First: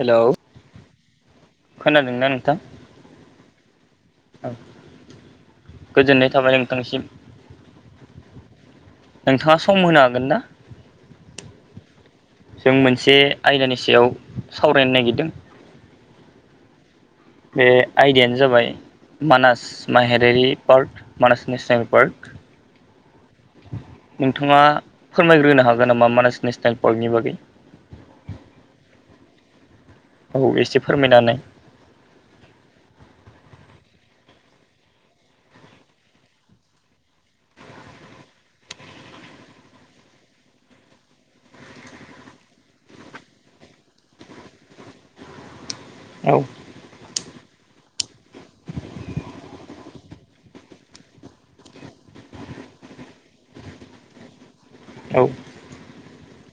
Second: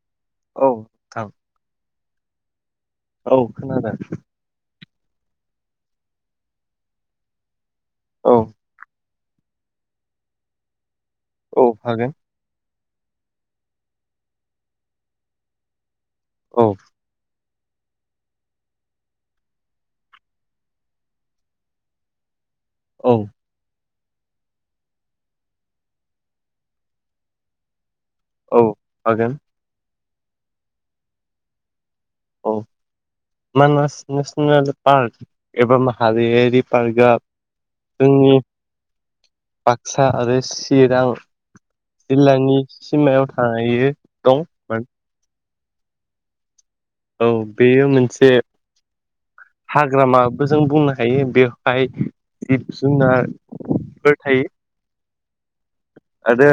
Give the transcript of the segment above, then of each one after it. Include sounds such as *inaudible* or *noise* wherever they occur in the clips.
Hello औ नोंथां। खोनादोंना नोंथां? औ खोनादों। औ गोजोननाय थाबाय नोंथांसिम। औ। नोंथाङा सम होनो हागोन दा? औ हागोन। जों मोनसे आयदानि सायाव सावरायनो नागिरदों औ। बे आयदायानो जाबाय मानास माहारिआरि पार्क मानास नेसनेल पार्क औ। नोंथाङा फोरमायग्रोनो हागोन नामा मानास नेसनेल पार्कनि बागै? औ हागोन। औ एसे फोरमायना होनाय। औ। मानास नेसनेल पार्क एबा माहारियारि पार्कआ जोंनि बाक्सा आरो चिरां जिल्लानि सिमायाव थायो दं औ। औ बेयो मोनसे हाग्रामाबो जों बुंनो हायो बेवहाय जिब जुनारफोर थायो। औ। आरो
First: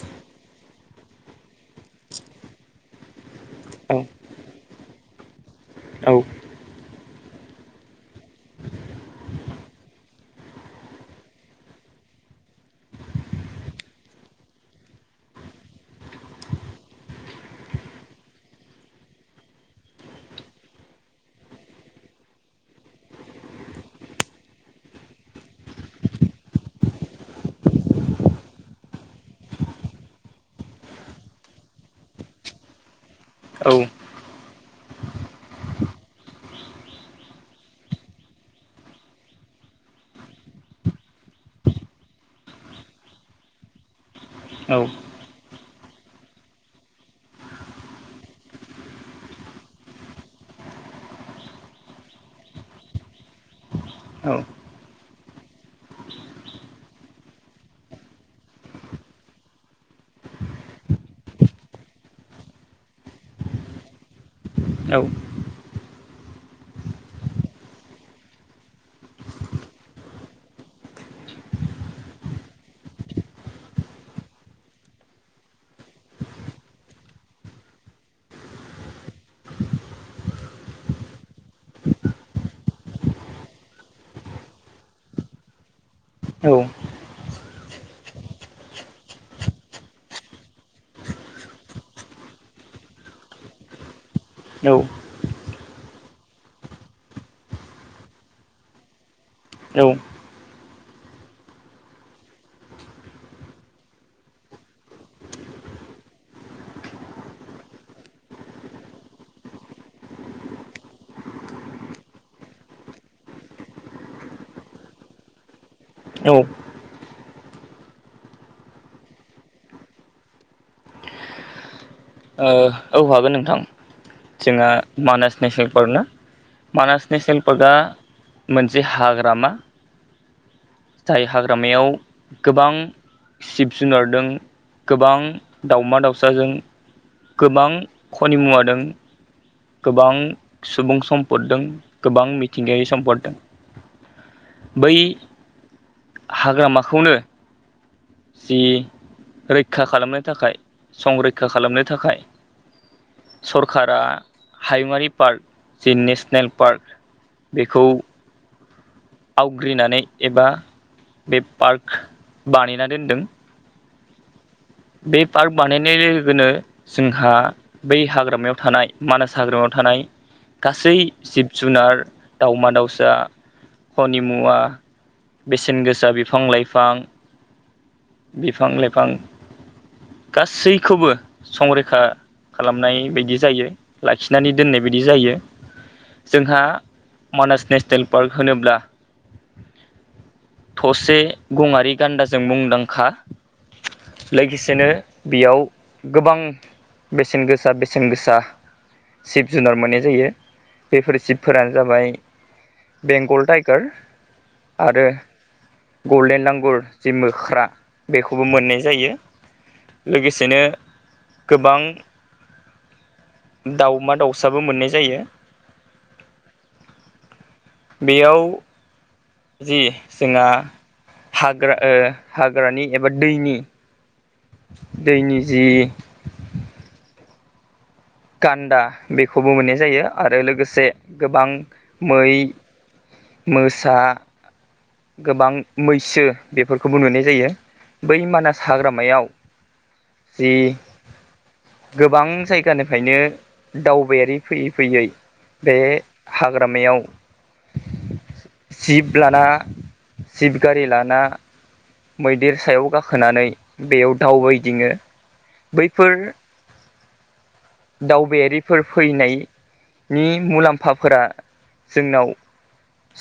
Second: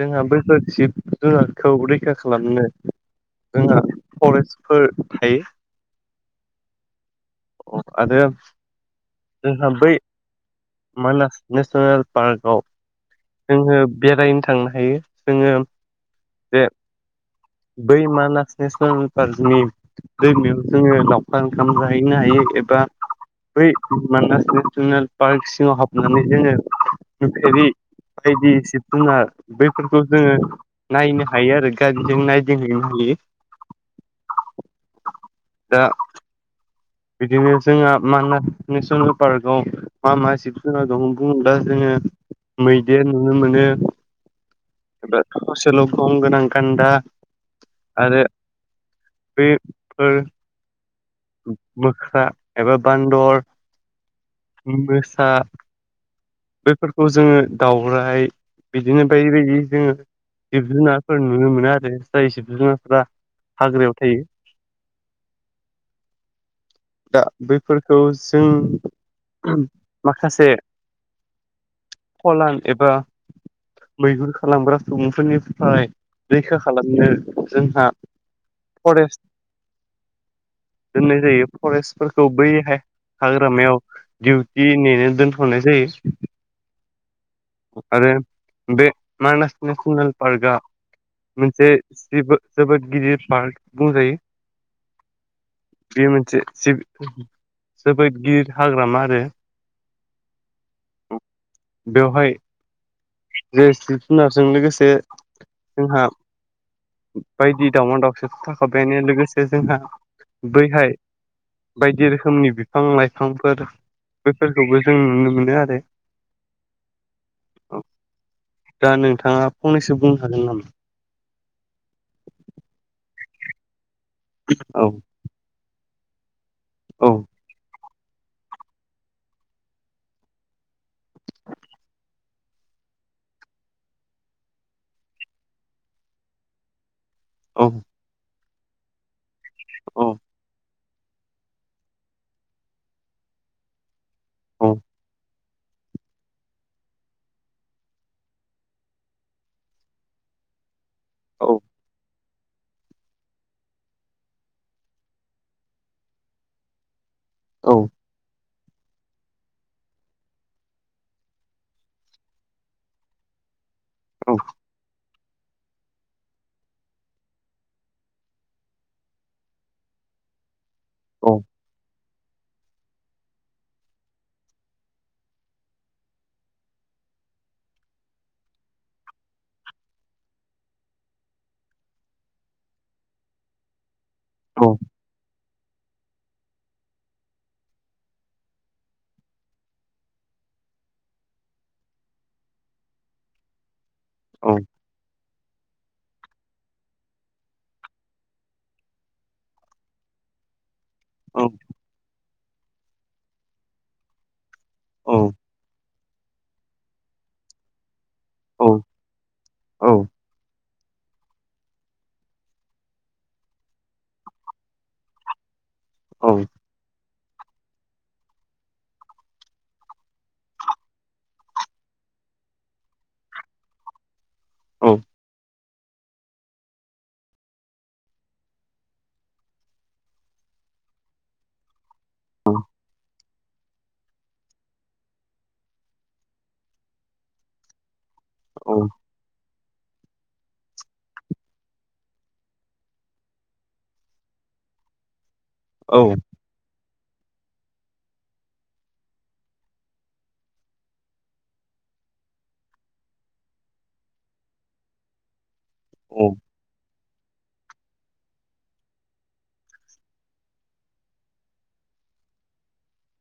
जोंहा बैफोर जिब जुनारखौ रैखा खालामनो जोंहा फरेस्टफोर औ थायो। आरो जोंहा बै मानास नेसनेल पार्कआव जोङो बेरायनो थांनो हायो जोङो बेे बै मानास नेसनेल पार्कनि दैमायाव जोङो लावखार ओंखाम जाहैनो हायो। एबा बै मानास नेसनेल पार्क सिङाव हाबनानै जोङो नुफेरि बायदि जिब जुनार बैफोरखौ जोङो नायनो हायो आरो गारिजों नाय दिंहैनो हायो औ दा बिदिनो जोंहा मानास नेसनेल पार्कआव मा मा जिब जुनार दं बुङोब्ला जोङो मैदेर नुनो मोनो औ एबा थसेल' गं गोनां गान्दा आरो बेफोर मोख्रा एबा बान्दर औ मोसा बेैफोरखौ जोङो दाउरायाइ बिदिनो बायदि बायदि जोङो जिब जुनारफोर नुनो मोनो आरो जाय जिब जुनारफोरा हाग्रायाव थायो औ दा बैफोरखौ जों माखासे फलान एबा मैहुर खालामग्रा सुबुंफोरनिफ्राय रैखा खालामनो जोंहा फरेस्ट *inaudible* दोननाय जायो फरेस्टफोरखौ बैहाय हाग्रामायाव डिउटि नेनो दोनथ'नाय जायो। औ आरो बे मानास नेसनेल पार्कआ मोनसेबो जोबोद गिदिर पार्क बुंजायो। औ बे मोनसे जोबोद गिदिर हाग्रामा आरो औ बेवहाय जे जिब जुनारजों लोगोसे जोंहा बायदि दावमाव दावसा थाखाय बेङो लोगोसे जोंहा बैहाय बायदि रोखोमनि बिफां लाइफांफोर बेफोरखौबो जों नुनो मोनो आरो *inaudible* दा नोंथाङा फंनैसो बुंनो हागोन नामा? औ हागोन नोंथां जोंहा औ मानास नेसनेल पार्क ना मानास औ नेसनेल पार्कआ मोनसे हाग्रामा जाय हाग्रामायाव गोबां जिब जुनारदों गोबां दाावमा दाउसाजों औ गोबां खनि मुवादों औ गोबां सुबुं सम्पददों गोबां मिथिंगायारि सम्पददों औ बै हाग्रामाखौनो जि रैखा खालामनो थाखाय औ संरैखा खालामनो थाखाय सरकारा हायुङारि पार्क जे नेसनेल पार्क औ बेखौ आवग्रिनानै एबा बे पार्क बानायना दोनदों। औ बे पार्क बानायनाय लोगोनो जोंहा बै हाग्रामायाव थानाय मानास हाग्रामायाव थानाय गासै औ जिब जुनार दावमा दाउसा हनि मुवा बेसेन गोसा बिफां लाइफां बिफां लाइफां गासैखौबो संरैखा खालामनाय बायदि जायो। लाखिनानै औ दोननाय बायदि जायो। जोंहा मानास नेसनेल पार्क होनोब्ला थसे गङारि गान्दाजों मुंदांखा लोगोसेनो बेयाव गोबां बेसेन गोसा बेसेन गोसा जिब जुनार मोननाय जायो बेफोर औ जिबफोरानो जाबाय बेंगल टाइगार आरो गल्डेन लांगुर जि मोख्रा बेखौबो मोननाय जायो लोगोसेनो नो गोबां दाउमा दाउसाबो मोननाय जायो। बेयाव, जि जोंहा हाग्रा हाग्रानि एबा दैनि दै नि जि गान्दा बेखौबो मोननाय जायो आरो लोगोसे गोबां मै, मोसा गोबां मैसो बेफोरखौबो नुनाय जायो। बै मानास हाग्रामायाव जि गोबां जायगानि ओंखायनो दावबायारि फैयै फैयै बे हाग्रामायाव जिब लाना जिब गारि लाना मैदेर सायाव गाखोनानै बेयाव दावबायदिङो बैफोर, दावबायारिफोर फैनाय नि मुलाम्फाफोरा जोंनाव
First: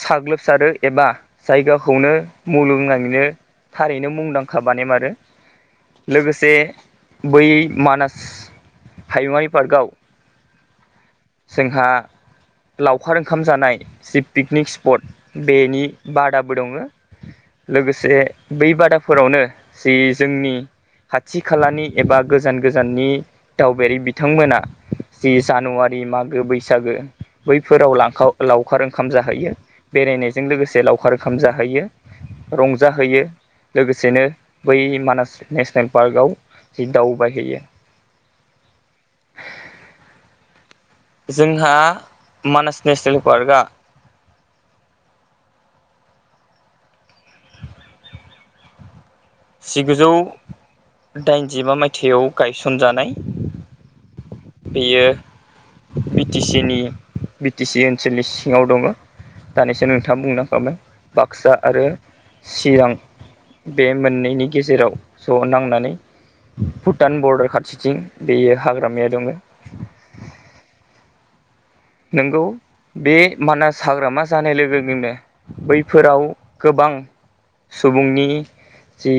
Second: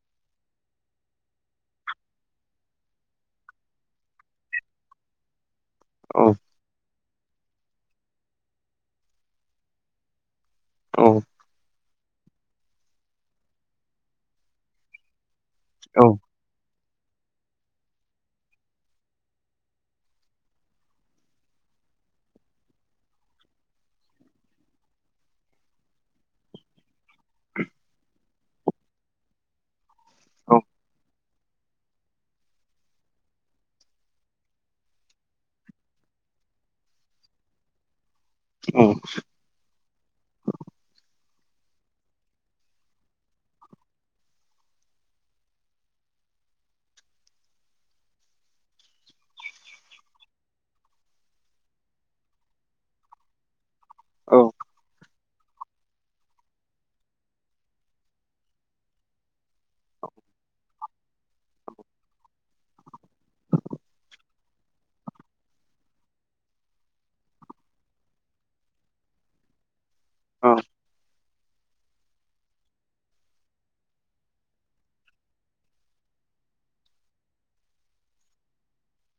साग्लोबसारो एबा जायगाखौनो मुलुगनाङैनो थारैनो मुंदांखा बानायमारो। औ लोगोसे बै मानास हायुङारि पार्कआव, औ जोंहा लावखार ओंखाम जानाय जि पिकनिक स्पट बेनि औ बादाबो दङ। लोगोसे बै बादाफोरावनो जि जोंनि खाथि खालानि एबा गोजान गोजाननि दावबायारि बिथांमोना जि जानुवारि मागो, बैसागो बैफोराव लावखार ओ ओंखाम जाहैयो बेरायनायजों औ लोगोसे लावखार ओंखाम जाहैयो रंजाहोयो। लोगोसेनो बै मानास नेसनेल पार्कआव जि दावबायहैयो, औ जोंहा मानास नेसनेल पार्कआ जिगुजौ दाइनजिबा मायथाइयाव गायसनजानाय। औ बियो बि टि सि नि बि टि सि ओनसोलनि सिङाव दङ। दानिसो नोंथाङा बुंनांखाबाय बाक्सा आरो चिरां बे मोननैनि गेजेराव ज' नांनानै भुटान बर्डार खाथिथिं बेयो हाग्रामाया दङ औ नंगौ बे मानास हाग्रामा जानाय लोगो लोगोनो बैफोराव गोबां गोबां सुबुंनि जि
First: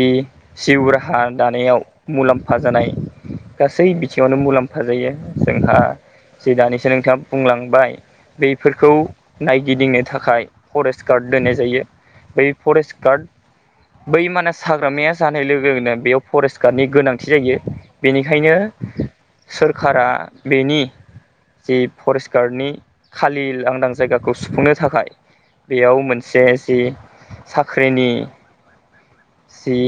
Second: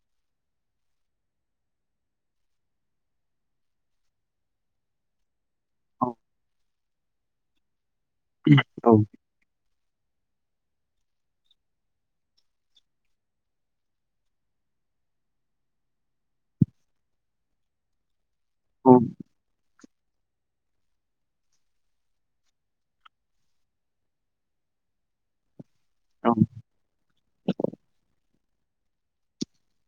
जिउ राहा दानायाव मुलाम्फा जानाय गासै बिथिङावनो मुलाम्फा जायो जोंहा जि दानिसो नोंथाङा बुंलांबाय बफोरखौ औ नायगिदिंनो थाखाय फरेस्ट गार्ड दोननाय जायो बै फरेस्ट गार्ड बै माने हाग्रामाया जानाय लोगोनो बेयाव फरेस्ट गार्डनि गोनांथि जायो बेनिख बेखायनो सोरखारा बेनि जि फरेस्ट गार्डनि खालि लांदां जायगाखौ सुफुंनो थाखाय बेयाव मोनसे औ जि साख्रिनि जि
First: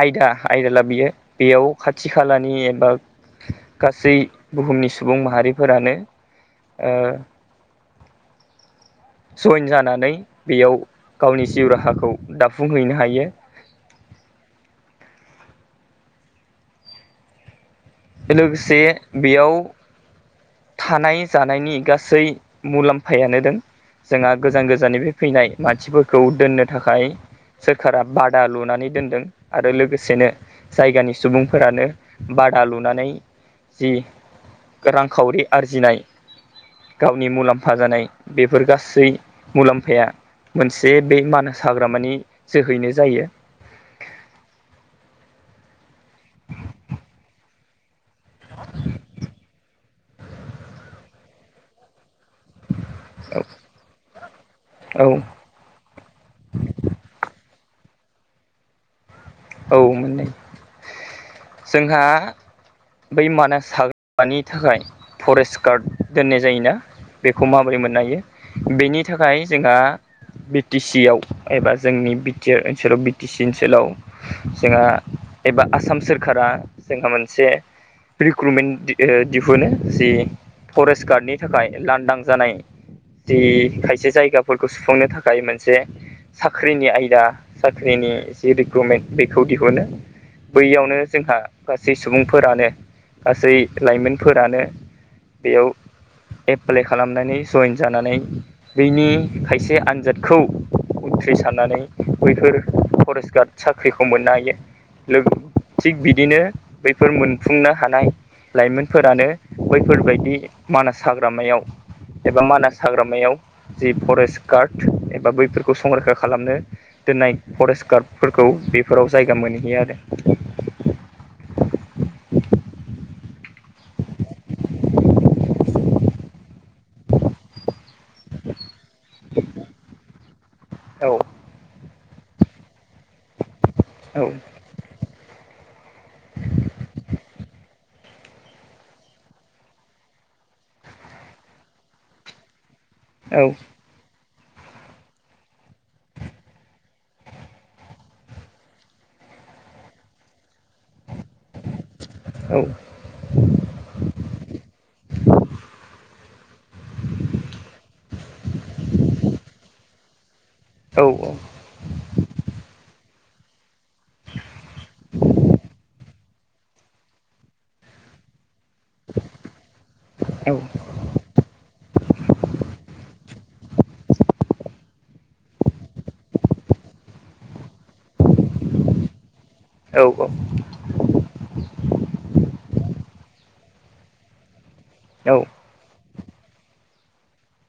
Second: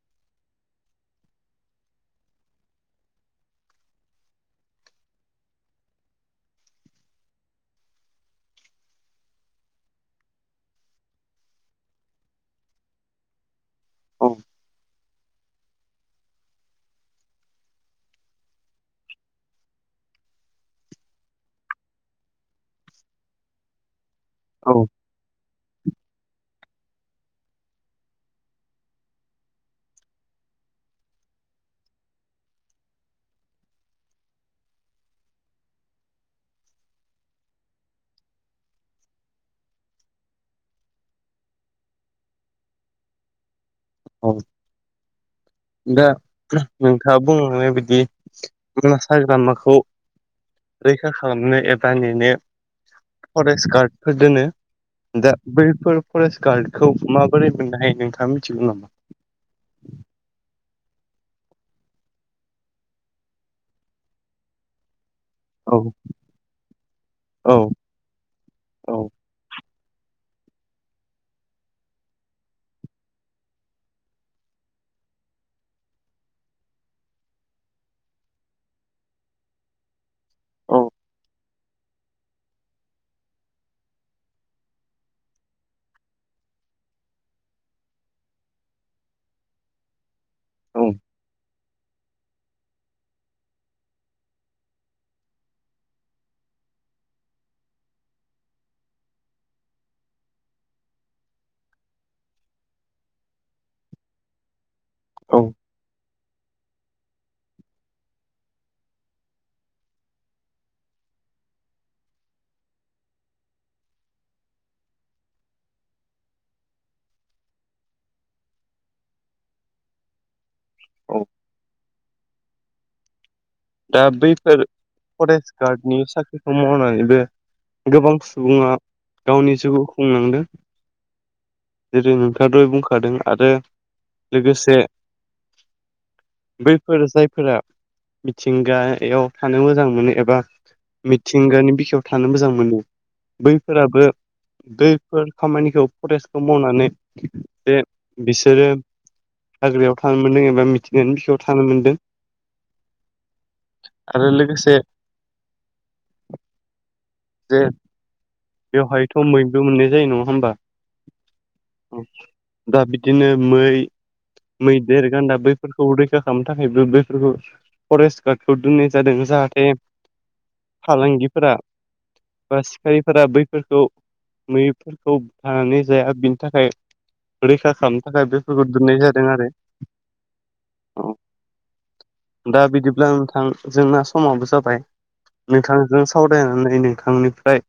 आयदा आयदाला बियो बेयाव खाथि खालानि एबा गासै बुहुमनि सुबुं माहारिफोरानो जइेन जानानै बेयाव गावनि जिउ राहाखौ दाफुंहैनो हायो। औ लोगोसे बेयाव थानाय जानायनि गासै मुलाम्फायानो दं। जोंहा गोजान औ गोजाननि बे फैनाय मानसिफोरखौ दोननो थाखाय सोरखारा बादा लुनानै दोनदों आरो लोगोसेनो जायगानि सुबुंफोरानो बादा लुनो नानै जि रांखावरि आरजिनाय गावनि मुलाम्फा जानाय बेफोर गासै मुलाम्फाया मोनसे बे मानास हाग्रा मानि जोहैनो जायो औ *inaudible* दा नोंथाङा बुंलांनाय बायदि मानास हाग्रामाखौ रैखा खालामनो एबा द्रपप ल नेनो फरेस्ट गार्डफोर दोनो औ दा बैफोर फरेस्ट गार्डखौ माबोरै मोननो हायो नोंथाङा मिथिगौ नामा? मोननै जोंहा बै मानास हाग्रानि थाखाय फरेस्ट औ गार्ड दोननाय जायोना बेखौ औ माबोरै मोननो हायो औ बेनि थाखाय जोंहा बि टि सि आव एबा जोंनि बि टि आर ओनसोलाव बि टि सि ओनसोलाव जोंहा एबा आसाम सोरखारा जोंहा मोनसे रिक्रुटमेन्ट दिहुनो जि औ फरेस्ट गार्डनि नि थाखाय लांदां जानाय जि खायसे जायगाफोरखौ सुफुंनो थाखाय मोनसे साख्रिनि आयदा साख्रिनि जेरोखोम *unintelligible* बेखौ दिहुनो औ बैयावनो जोंहा गासै सुबुंफोरानो गासै लाइमोनफोरानो बेयाव एप्लाइ खालामनानै जइेन जानानै बनि खायसे आनजादखौ उथ्रिसारनानै बैफोर फरेस्ट गार्ड साख्रिखौ मोननो हायो लोगो औ थिग बिदिनो बैफोर मोनफुंनो हानाय लाइमोनफोरानो बैफोरबायदि मानास हाग्रामायाव एबा मानास हाग्रामायाव जि फरेस्ट गार्ड एबा बैफोरखौ संरैखा खालामनो दोननाय फरेस्ट गार्डफोरखौ बेफोराव जायगा मोनहैयो आरो औ दा बैफोर फरेस्ट गार्डनि साख्रिखौ मावनानैबो गोबां सुबुङा गावनि जिउखौ खुंलांदों आरो जेरै नोंथाङाथ बुंखादों आरो औ लोगोसे बैफोर जायफोरा मिथिंगायाव थानो मोजां मोनो एबा मिथिंगानि बिखायाव थानो मोजां मोनो औ बैफोराबो दैफोर खामानिखौ फरेस्टखौ मावनानै जे बिसोरो हाग्रायाव थानो मोनदों एबा मिथिगानि बिसायाव थानो मोनदों औ आरो लोगोसे जे बेवहायथ' बैबो मोननाय जायो नङा होमबा? औ औ दा बिदिनो मै मैदेर गान्दा बैफोरखौ रैखा खालामनो थाखायबो बेफोरखौ फरेस्थ गार्द खौदुंनाय जादों जाहाथे फालांगिफोरा बा सिखाय फोरा बैफोरखौ मैफोरखौ बुथारनानै जाया बिनि थाखाय रैखा खालामनो थाखाय बेफोरखौ दोननाय जादों आरो औ औ औ दा बिदिब्ला नोंथां जोंना समाबो जाबाय औ नोंथांजों सावरायनानै नोंथांनिफ्राय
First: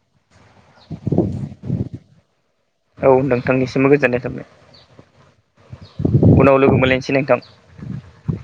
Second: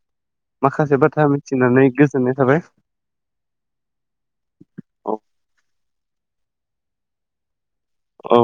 माखासे बाथ्रा मिथिनानै गोजोननाय थाबाय औ नोंथांनिसिमबो गोजोननाय थाबाय। औ उनाव लोगो मोनलायनोसै नोंथां। औ